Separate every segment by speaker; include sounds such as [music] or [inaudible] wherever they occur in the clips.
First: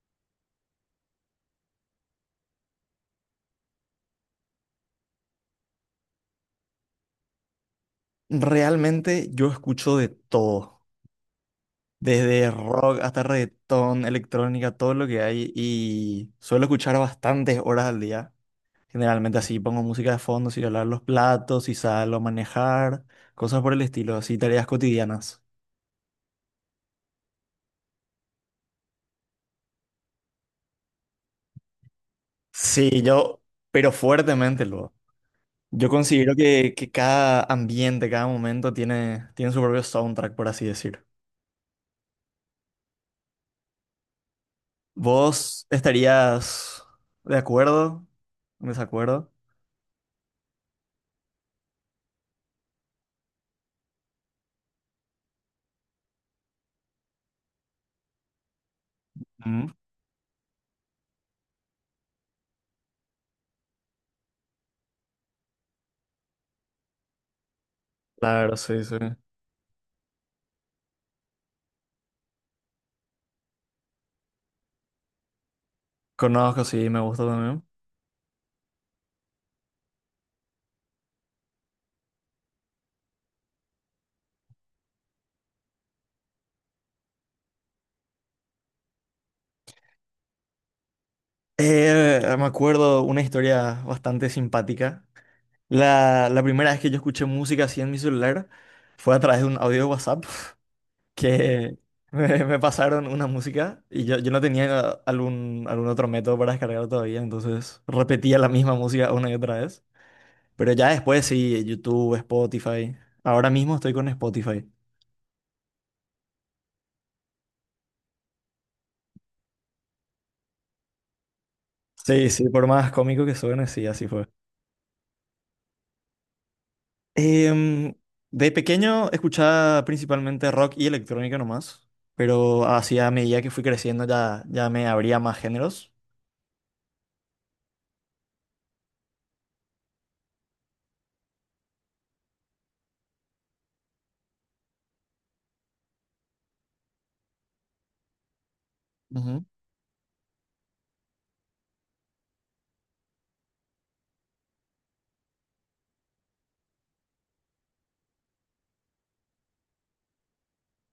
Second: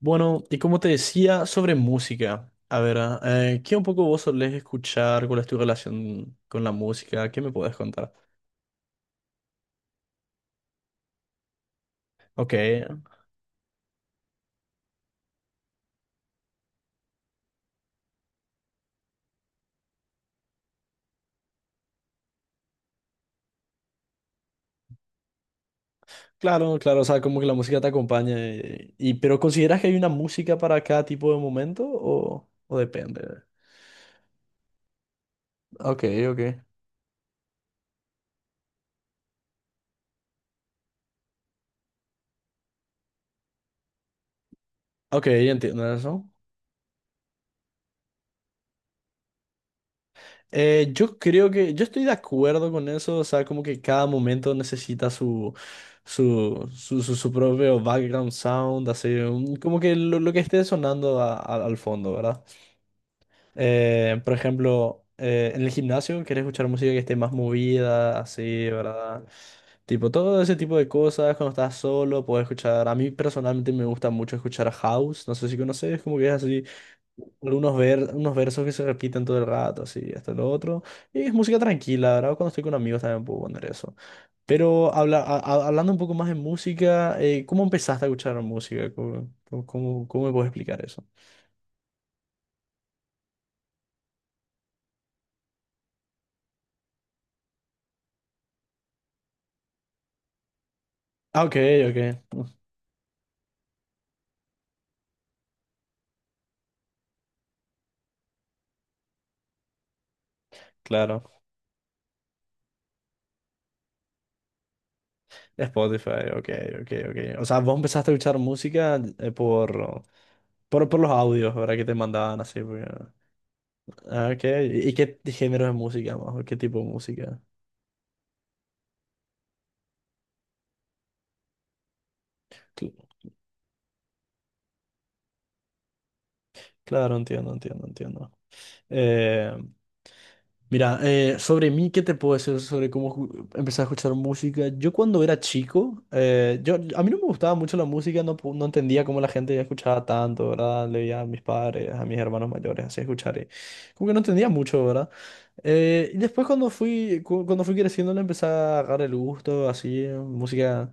Speaker 1: Bueno, y como te decía, sobre música. A ver, ¿qué un poco vos solés escuchar? ¿Cuál es tu relación con la música? ¿Qué me podés contar?
Speaker 2: Realmente yo escucho de todo, desde
Speaker 1: Ok,
Speaker 2: rock hasta reggaetón, electrónica, todo lo que hay y suelo escuchar bastantes horas al día. Generalmente así pongo música de fondo, si lavar los platos, si salgo a manejar, cosas por el estilo, así tareas cotidianas.
Speaker 1: claro, claro, o sea, como que la música te acompaña. Y, pero ¿consideras que hay una música para cada tipo de momento o
Speaker 2: Sí,
Speaker 1: depende?
Speaker 2: yo, pero fuertemente luego. Yo
Speaker 1: Ok,
Speaker 2: considero
Speaker 1: ok.
Speaker 2: que, cada ambiente, cada momento tiene, su propio soundtrack, por así decir.
Speaker 1: Ok,
Speaker 2: ¿Vos
Speaker 1: entiendo eso.
Speaker 2: estarías de acuerdo? ¿En ¿Desacuerdo?
Speaker 1: Yo creo que yo estoy de acuerdo con eso, o sea, como que cada momento necesita su propio background sound, así, como que lo que esté sonando al fondo, ¿verdad? Por ejemplo, en el gimnasio querés escuchar música que esté más movida, así,
Speaker 2: Claro, sí, sí.
Speaker 1: ¿verdad? Tipo, todo ese tipo de cosas, cuando estás solo, puedes escuchar. A mí personalmente me gusta mucho escuchar house. No sé si conoces, como que es así,
Speaker 2: Conozco, sí, me gusta también.
Speaker 1: algunos ver, unos versos que se repiten todo el rato, así, esto, lo otro. Y es música tranquila, ¿verdad? Cuando estoy con amigos también puedo poner eso. Pero habla, hablando un poco más de música, ¿cómo empezaste a escuchar música? Cómo me puedes explicar eso?
Speaker 2: Me acuerdo una historia bastante simpática. La primera vez que yo escuché música así en mi celular fue a través de un audio de WhatsApp [laughs]
Speaker 1: Ah, ok,
Speaker 2: que
Speaker 1: ok.
Speaker 2: me, pasaron una música y yo, no tenía algún, otro método para descargar todavía, entonces repetía la misma música una y otra vez. Pero ya después
Speaker 1: Claro.
Speaker 2: sí, YouTube, Spotify. Ahora mismo estoy con Spotify.
Speaker 1: Spotify, ok, ok, ok. O sea, vos empezaste a escuchar música por. Por los audios, ¿verdad? Que te
Speaker 2: Sí,
Speaker 1: mandaban
Speaker 2: sí,
Speaker 1: así.
Speaker 2: por
Speaker 1: Porque…
Speaker 2: más cómico que suene, sí, así fue.
Speaker 1: Ah, ok. Y qué género de música más? ¿O qué tipo de música?
Speaker 2: Em, de pequeño escuchaba principalmente rock y electrónica nomás, pero
Speaker 1: Cl-
Speaker 2: así a medida que fui creciendo ya, me abría más géneros.
Speaker 1: Claro, entiendo, entiendo, entiendo. Eh, Mira, sobre mí, ¿qué te puedo decir sobre cómo empecé a escuchar música? Yo cuando era chico, a mí no me gustaba mucho la música, no, no entendía cómo la
Speaker 2: Ujú.
Speaker 1: gente escuchaba tanto, ¿verdad? Le veía a mis padres, a mis hermanos mayores, así escuchar. Y como que no entendía mucho, ¿verdad? Y después cuando cuando fui creciendo le empecé a agarrar el gusto, así, música…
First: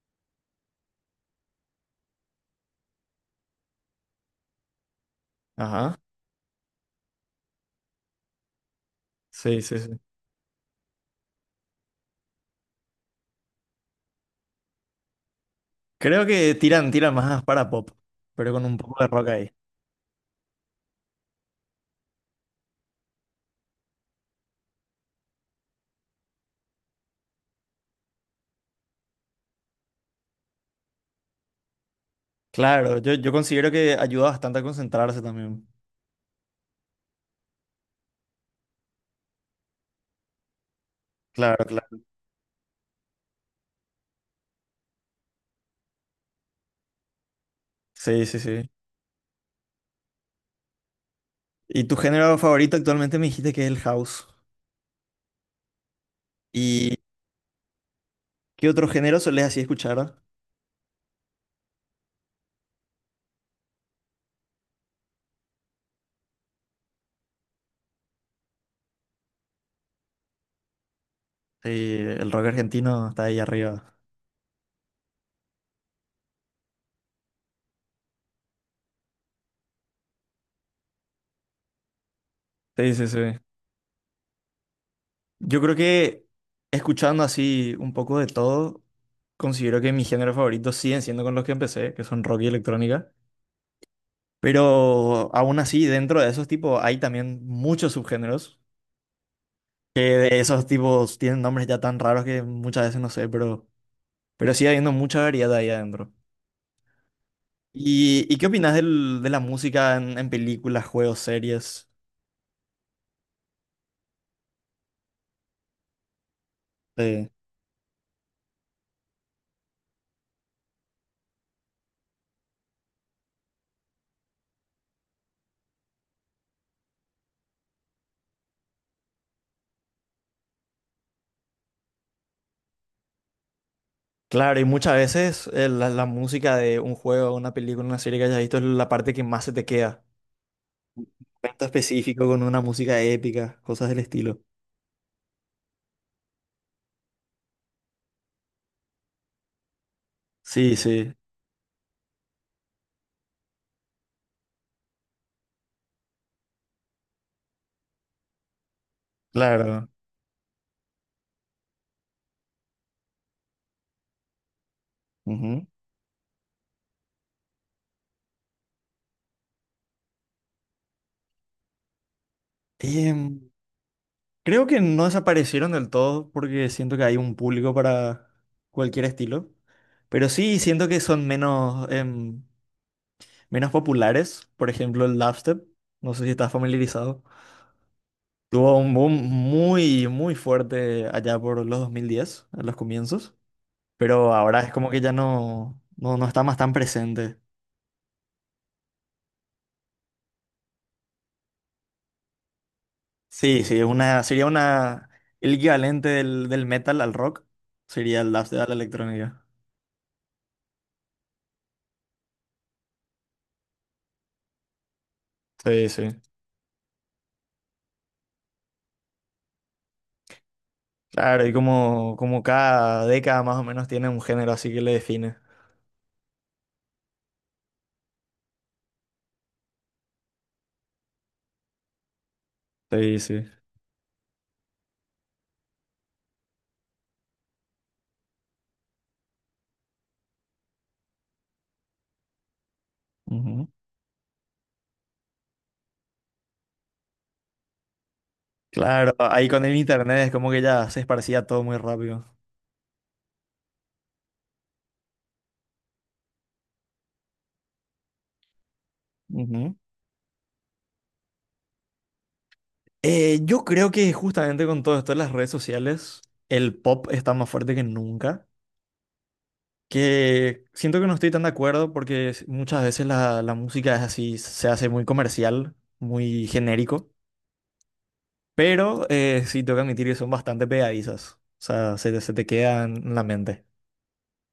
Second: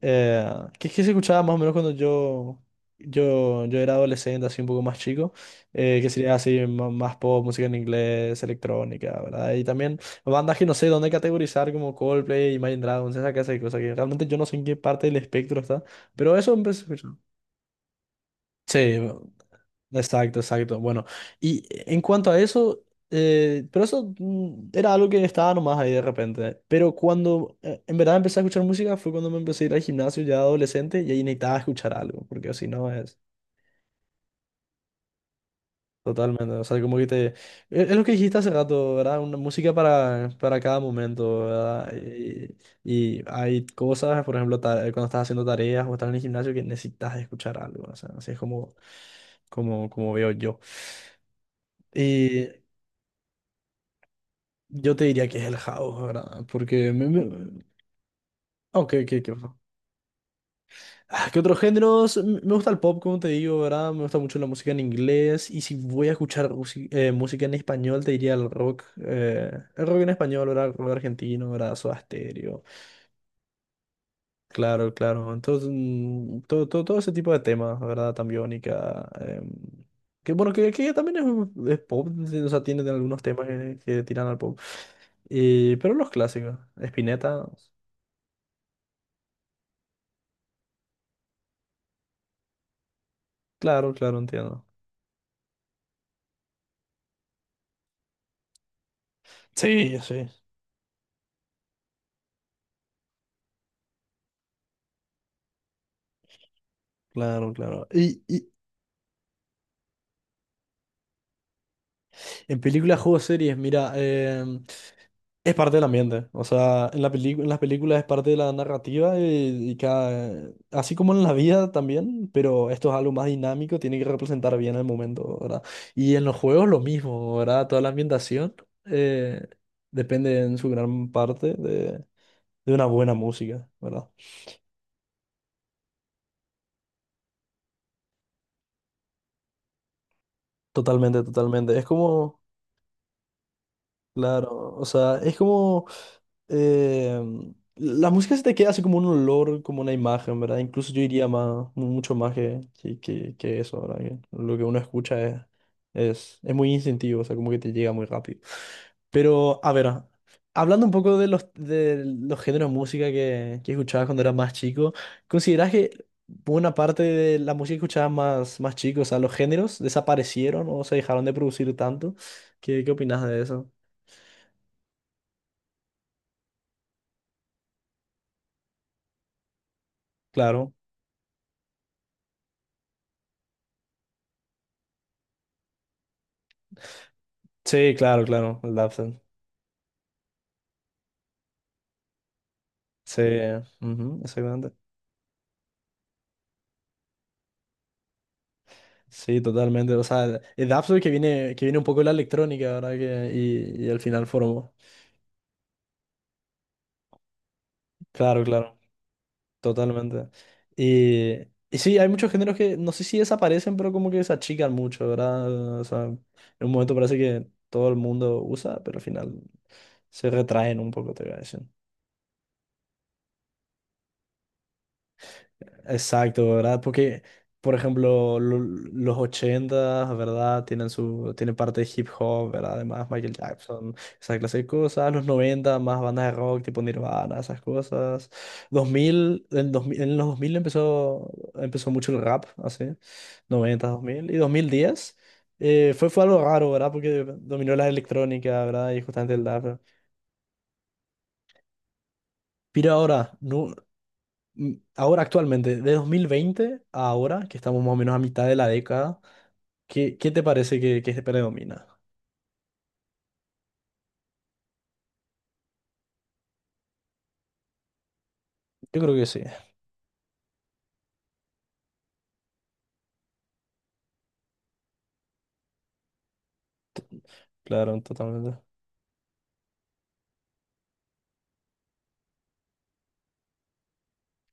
Speaker 1: Eh, que es que se escuchaba más o menos cuando yo era adolescente, así un poco más chico,
Speaker 2: Ajá,
Speaker 1: que sería así más pop, música en inglés, electrónica, ¿verdad?
Speaker 2: sí,
Speaker 1: Y
Speaker 2: sí, sí.
Speaker 1: también bandas que no sé dónde categorizar como Coldplay, Imagine Dragons, esa clase de cosas que realmente yo no sé en qué parte del espectro está,
Speaker 2: Creo
Speaker 1: pero eso
Speaker 2: que
Speaker 1: empecé a
Speaker 2: tiran,
Speaker 1: escuchar.
Speaker 2: más para pop, pero con un
Speaker 1: Sí,
Speaker 2: poco de rock ahí.
Speaker 1: exacto, exacto. Bueno, y en cuanto a eso, pero eso era algo que estaba nomás ahí de repente. Pero cuando en verdad empecé a escuchar música fue cuando me empecé a ir al gimnasio ya adolescente y ahí necesitaba escuchar algo, porque si no
Speaker 2: Claro, yo,
Speaker 1: es
Speaker 2: considero que ayuda bastante a concentrarse también.
Speaker 1: totalmente, o sea, como que te… es lo que dijiste hace rato, ¿verdad? Una música para cada momento,
Speaker 2: Claro,
Speaker 1: ¿verdad?
Speaker 2: claro.
Speaker 1: Y hay cosas, por ejemplo, cuando estás haciendo tareas o estás en el gimnasio que necesitas escuchar algo, o sea,
Speaker 2: Sí,
Speaker 1: así
Speaker 2: sí,
Speaker 1: es
Speaker 2: sí.
Speaker 1: como veo yo.
Speaker 2: ¿Y tu género favorito actualmente me dijiste que es el house?
Speaker 1: Yo te diría que es el house, ¿verdad? Porque…
Speaker 2: ¿Y
Speaker 1: Me,
Speaker 2: qué
Speaker 1: ah,
Speaker 2: otro
Speaker 1: ok,
Speaker 2: género solés así escuchar?
Speaker 1: ah, ¿qué otros géneros? Me gusta el pop, como te digo, ¿verdad? Me gusta mucho la música en inglés. Y si voy a escuchar música en español, te diría el rock. El rock en español, ¿verdad? El rock argentino,
Speaker 2: Sí,
Speaker 1: ¿verdad? Soda
Speaker 2: el rock
Speaker 1: Stereo.
Speaker 2: argentino está ahí arriba.
Speaker 1: Claro, claro. Entonces, todo ese tipo de temas, ¿verdad? Tambiónica. Que bueno, que también es pop. Sí, o sea, tiene
Speaker 2: Sí, sí, sí.
Speaker 1: algunos temas que tiran al pop.
Speaker 2: Yo creo
Speaker 1: Y pero los
Speaker 2: que
Speaker 1: clásicos.
Speaker 2: escuchando
Speaker 1: Spinetta.
Speaker 2: así un poco de todo, considero que mis géneros favoritos siguen siendo con los que empecé, que son rock y electrónica.
Speaker 1: Claro, claro, entiendo.
Speaker 2: Pero aún así, dentro de esos tipos hay también muchos subgéneros,
Speaker 1: Sí,
Speaker 2: que
Speaker 1: sí,
Speaker 2: de esos tipos tienen nombres ya tan raros que muchas veces no sé, pero, sigue habiendo mucha variedad ahí adentro.
Speaker 1: claro, claro.
Speaker 2: ¿Y, qué
Speaker 1: Y
Speaker 2: opinas de la música en, películas, juegos, series?
Speaker 1: en películas, juegos, series, mira, es parte del ambiente. O sea, en la
Speaker 2: Eh,
Speaker 1: en las películas es parte de la narrativa y cada, así como en la vida también, pero esto es algo más dinámico, tiene que representar bien el momento, ¿verdad? Y en los juegos lo mismo, ¿verdad? Toda la ambientación eh, depende en su gran parte de una buena música, ¿verdad?
Speaker 2: Claro, y muchas veces la, música de un juego, una película, una serie que hayas visto es la parte que más se te queda.
Speaker 1: Totalmente,
Speaker 2: Evento
Speaker 1: totalmente. Es
Speaker 2: específico
Speaker 1: como…
Speaker 2: con una música épica, cosas del estilo.
Speaker 1: Claro, o sea, es como… eh, la música se te queda así como un olor, como una imagen, ¿verdad?
Speaker 2: Sí,
Speaker 1: Incluso yo
Speaker 2: sí,
Speaker 1: diría más, mucho más que eso, ¿verdad? Que lo que uno escucha es muy instintivo, o sea, como que te llega muy rápido. Pero, a ver,
Speaker 2: claro.
Speaker 1: hablando un poco de de los géneros de música que escuchabas cuando eras más chico,
Speaker 2: Ujú.
Speaker 1: ¿consideras que buena parte de la música que escuchabas más, más chico, o sea, los géneros desaparecieron o se dejaron de producir tanto? Qué opinas de
Speaker 2: Em,
Speaker 1: eso?
Speaker 2: Creo que no desaparecieron del todo porque siento que hay un público para cualquier estilo, pero sí
Speaker 1: Claro,
Speaker 2: siento que son menos, menos populares. Por ejemplo, el dubstep, no sé si estás familiarizado.
Speaker 1: sí, claro, claro, el
Speaker 2: Tuvo un boom
Speaker 1: Dapsul.
Speaker 2: muy, muy fuerte allá por los 2010, a los
Speaker 1: Sí,
Speaker 2: comienzos,
Speaker 1: ujú,
Speaker 2: pero ahora es
Speaker 1: exactamente.
Speaker 2: como que ya no, no está más tan presente.
Speaker 1: Sí, totalmente. O sea, el Dapsul que viene un poco de la electrónica, ¿verdad? Que,
Speaker 2: Sí, sí,
Speaker 1: y al final formó.
Speaker 2: el equivalente del, metal al rock sería el
Speaker 1: Claro,
Speaker 2: dubstep a la
Speaker 1: claro,
Speaker 2: electrónica.
Speaker 1: totalmente. Y, y sí, hay muchos géneros que no sé si desaparecen, pero como que se achican mucho, ¿verdad? O
Speaker 2: Sí,
Speaker 1: sea,
Speaker 2: sí.
Speaker 1: en un momento parece que todo el mundo usa, pero al final se retraen un poco, te voy a
Speaker 2: Claro, y
Speaker 1: decir.
Speaker 2: como, cada década más o menos tiene un género así que le define.
Speaker 1: Exacto, ¿verdad? Porque, por ejemplo, los 80, ¿verdad? Tienen su, tienen parte de hip hop, ¿verdad? Además,
Speaker 2: Sí,
Speaker 1: Michael
Speaker 2: sí.
Speaker 1: Jackson, esa clase de cosas. Los 90 más bandas de rock tipo Nirvana, esas cosas. Dos mil en los 2000 empezó mucho el rap, así.
Speaker 2: Ujú,
Speaker 1: Noventa dos mil y 2010 fue algo raro, ¿verdad? Porque dominó la electrónica, ¿verdad? Y
Speaker 2: claro,
Speaker 1: justamente el
Speaker 2: ahí con el
Speaker 1: rap.
Speaker 2: internet es como que ya se esparcía todo muy rápido.
Speaker 1: Pero ahora, ahora actualmente, de 2020 a ahora, que estamos más o menos a mitad de la década,
Speaker 2: Ujú.
Speaker 1: qué te parece que predomina?
Speaker 2: Yo creo que justamente con todo esto de las redes sociales, el pop está más fuerte que nunca.
Speaker 1: Yo creo que sí,
Speaker 2: Que siento que no estoy tan de acuerdo porque muchas veces la, música es así, se hace muy comercial, muy genérico,
Speaker 1: claro, totalmente.
Speaker 2: pero sí tengo que admitir que son bastante pegadizas, o sea, se te quedan en la mente.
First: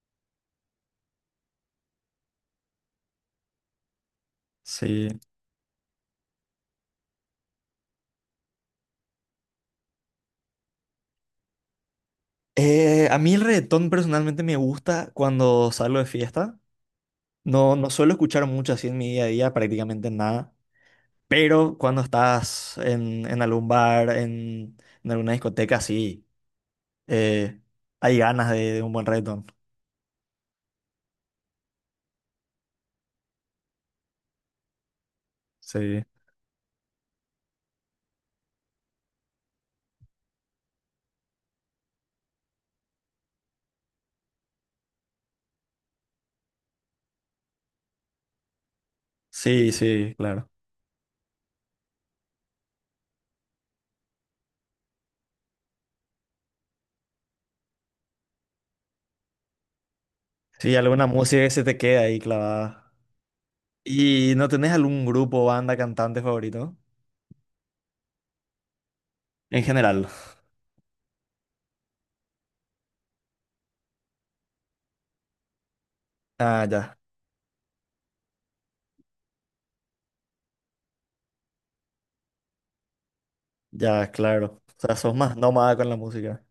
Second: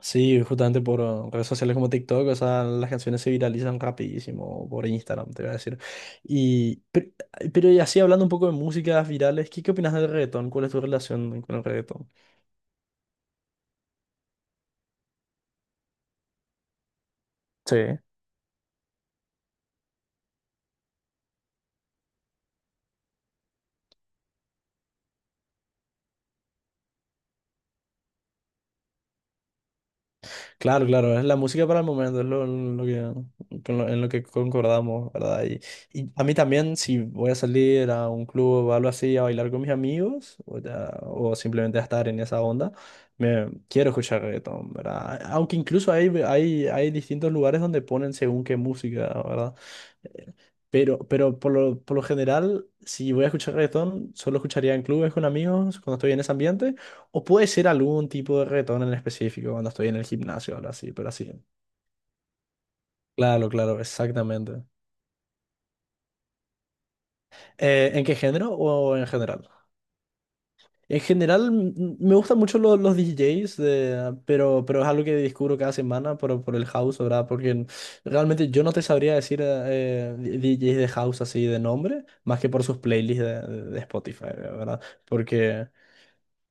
Speaker 1: Sí, justamente por redes sociales como TikTok, o sea, las canciones se viralizan rapidísimo por
Speaker 2: Sí.
Speaker 1: Instagram, te voy a decir. Y, pe- pero, y así hablando un poco de músicas virales, qué opinas del reggaetón? ¿Cuál es tu relación con el reggaetón?
Speaker 2: A mí el reggaetón personalmente me gusta cuando salgo de fiesta. No,
Speaker 1: Sí.
Speaker 2: no suelo escuchar mucho así en mi día a día, prácticamente nada. Pero cuando estás en, algún bar, en, alguna discoteca, sí, eh, hay ganas de, un buen reggaetón.
Speaker 1: Claro, claro, es la música para el momento, es lo en lo que concordamos, ¿verdad?
Speaker 2: Sí.
Speaker 1: Y a mí también, si voy a salir a un club o algo así a bailar con mis amigos, o simplemente a estar en esa onda, me quiero escuchar reggaetón, ¿verdad? Aunque incluso hay distintos lugares donde ponen según qué música, ¿verdad?
Speaker 2: Sí, sí, claro.
Speaker 1: Pero por por lo general, si voy a escuchar reggaetón, solo escucharía en clubes con amigos cuando estoy en ese ambiente, o puede ser algún tipo de reggaetón en específico cuando estoy en el gimnasio, ahora
Speaker 2: Sí,
Speaker 1: sí,
Speaker 2: alguna
Speaker 1: pero así.
Speaker 2: música que se te queda ahí clavada.
Speaker 1: Claro, claro,
Speaker 2: ¿Y no
Speaker 1: exactamente.
Speaker 2: tenés algún grupo, banda, cantante favorito?
Speaker 1: ¿En qué género o en general?
Speaker 2: En general.
Speaker 1: En general, me gustan mucho los DJs, pero es algo que descubro cada semana por
Speaker 2: Ah,
Speaker 1: el
Speaker 2: ya,
Speaker 1: house, ¿verdad? Porque realmente yo no te sabría decir DJs de house así de nombre, más que por sus playlists de
Speaker 2: ya,
Speaker 1: Spotify,
Speaker 2: claro. O
Speaker 1: ¿verdad?
Speaker 2: sea, sos más
Speaker 1: Porque
Speaker 2: nómada con la música.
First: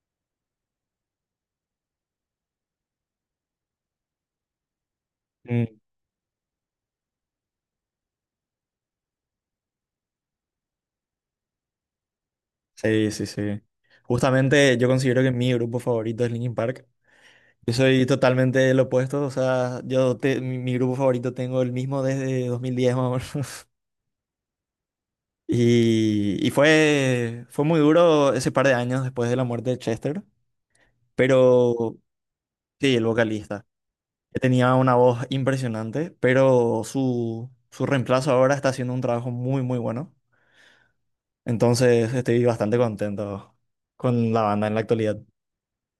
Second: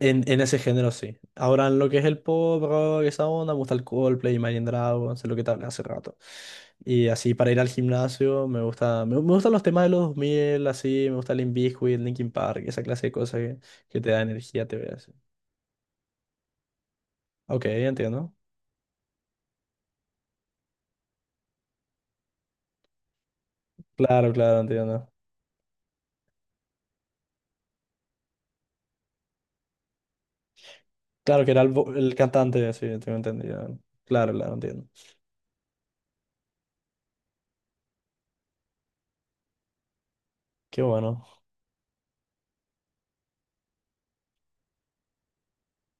Speaker 1: en ese género sí. Ahora en lo que es el pop, rock, esa onda, me gusta el Coldplay, Imagine Dragons, es lo que te hablé
Speaker 2: Mm.
Speaker 1: hace rato. Y así para ir al gimnasio me gustan los temas de los 2000, así, me gusta Limp Bizkit, Linkin Park, esa clase
Speaker 2: Sí,
Speaker 1: de
Speaker 2: sí,
Speaker 1: cosas
Speaker 2: sí.
Speaker 1: que te da energía,
Speaker 2: Justamente
Speaker 1: te
Speaker 2: yo
Speaker 1: ve así.
Speaker 2: considero que mi grupo favorito es Linkin Park.
Speaker 1: Ok,
Speaker 2: Yo soy
Speaker 1: entiendo.
Speaker 2: totalmente el opuesto, o sea, mi, grupo favorito tengo el mismo desde 2010 más o menos. [laughs]
Speaker 1: Claro, claro, entiendo.
Speaker 2: Y, fue, muy duro ese par de años después de la muerte de Chester,
Speaker 1: Claro que era
Speaker 2: pero
Speaker 1: el cantante, sí,
Speaker 2: sí, el
Speaker 1: tengo
Speaker 2: vocalista.
Speaker 1: entendido. Claro,
Speaker 2: Que
Speaker 1: claro,
Speaker 2: tenía
Speaker 1: entiendo.
Speaker 2: una voz impresionante, pero su, reemplazo ahora está haciendo un trabajo muy, muy bueno.
Speaker 1: Qué bueno,
Speaker 2: Entonces estoy bastante contento con la banda en la actualidad.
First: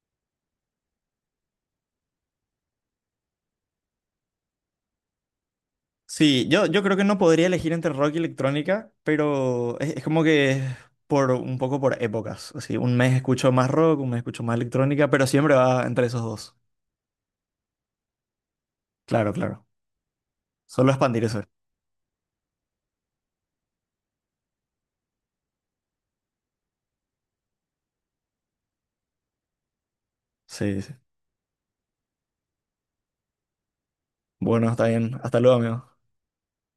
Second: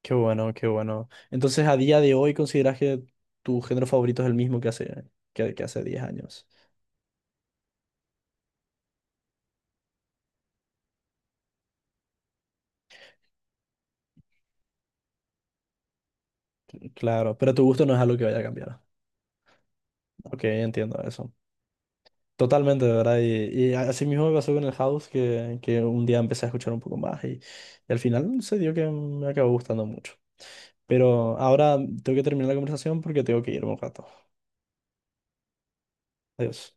Speaker 1: qué bueno, qué bueno. Entonces, a día de hoy, ¿consideras que tu género favorito es el mismo que que hace 10 años?
Speaker 2: Sí, yo, creo que no podría elegir entre rock y electrónica, pero es, como que por un poco por épocas. Así, un mes escucho más rock, un mes escucho más electrónica, pero siempre va entre esos dos.
Speaker 1: Claro, pero tu gusto no es algo que vaya a cambiar.
Speaker 2: Claro, claro.
Speaker 1: Ok,
Speaker 2: Solo
Speaker 1: entiendo
Speaker 2: expandir
Speaker 1: eso.
Speaker 2: eso.
Speaker 1: Totalmente, de verdad. Y así mismo me pasó con el house, que un día empecé a escuchar un poco más y al final se dio que me acabó gustando mucho.
Speaker 2: Sí, sí.
Speaker 1: Pero ahora tengo que terminar la conversación porque tengo que irme un rato.
Speaker 2: Bueno, está bien. Hasta luego, amigo.
Speaker 1: Adiós.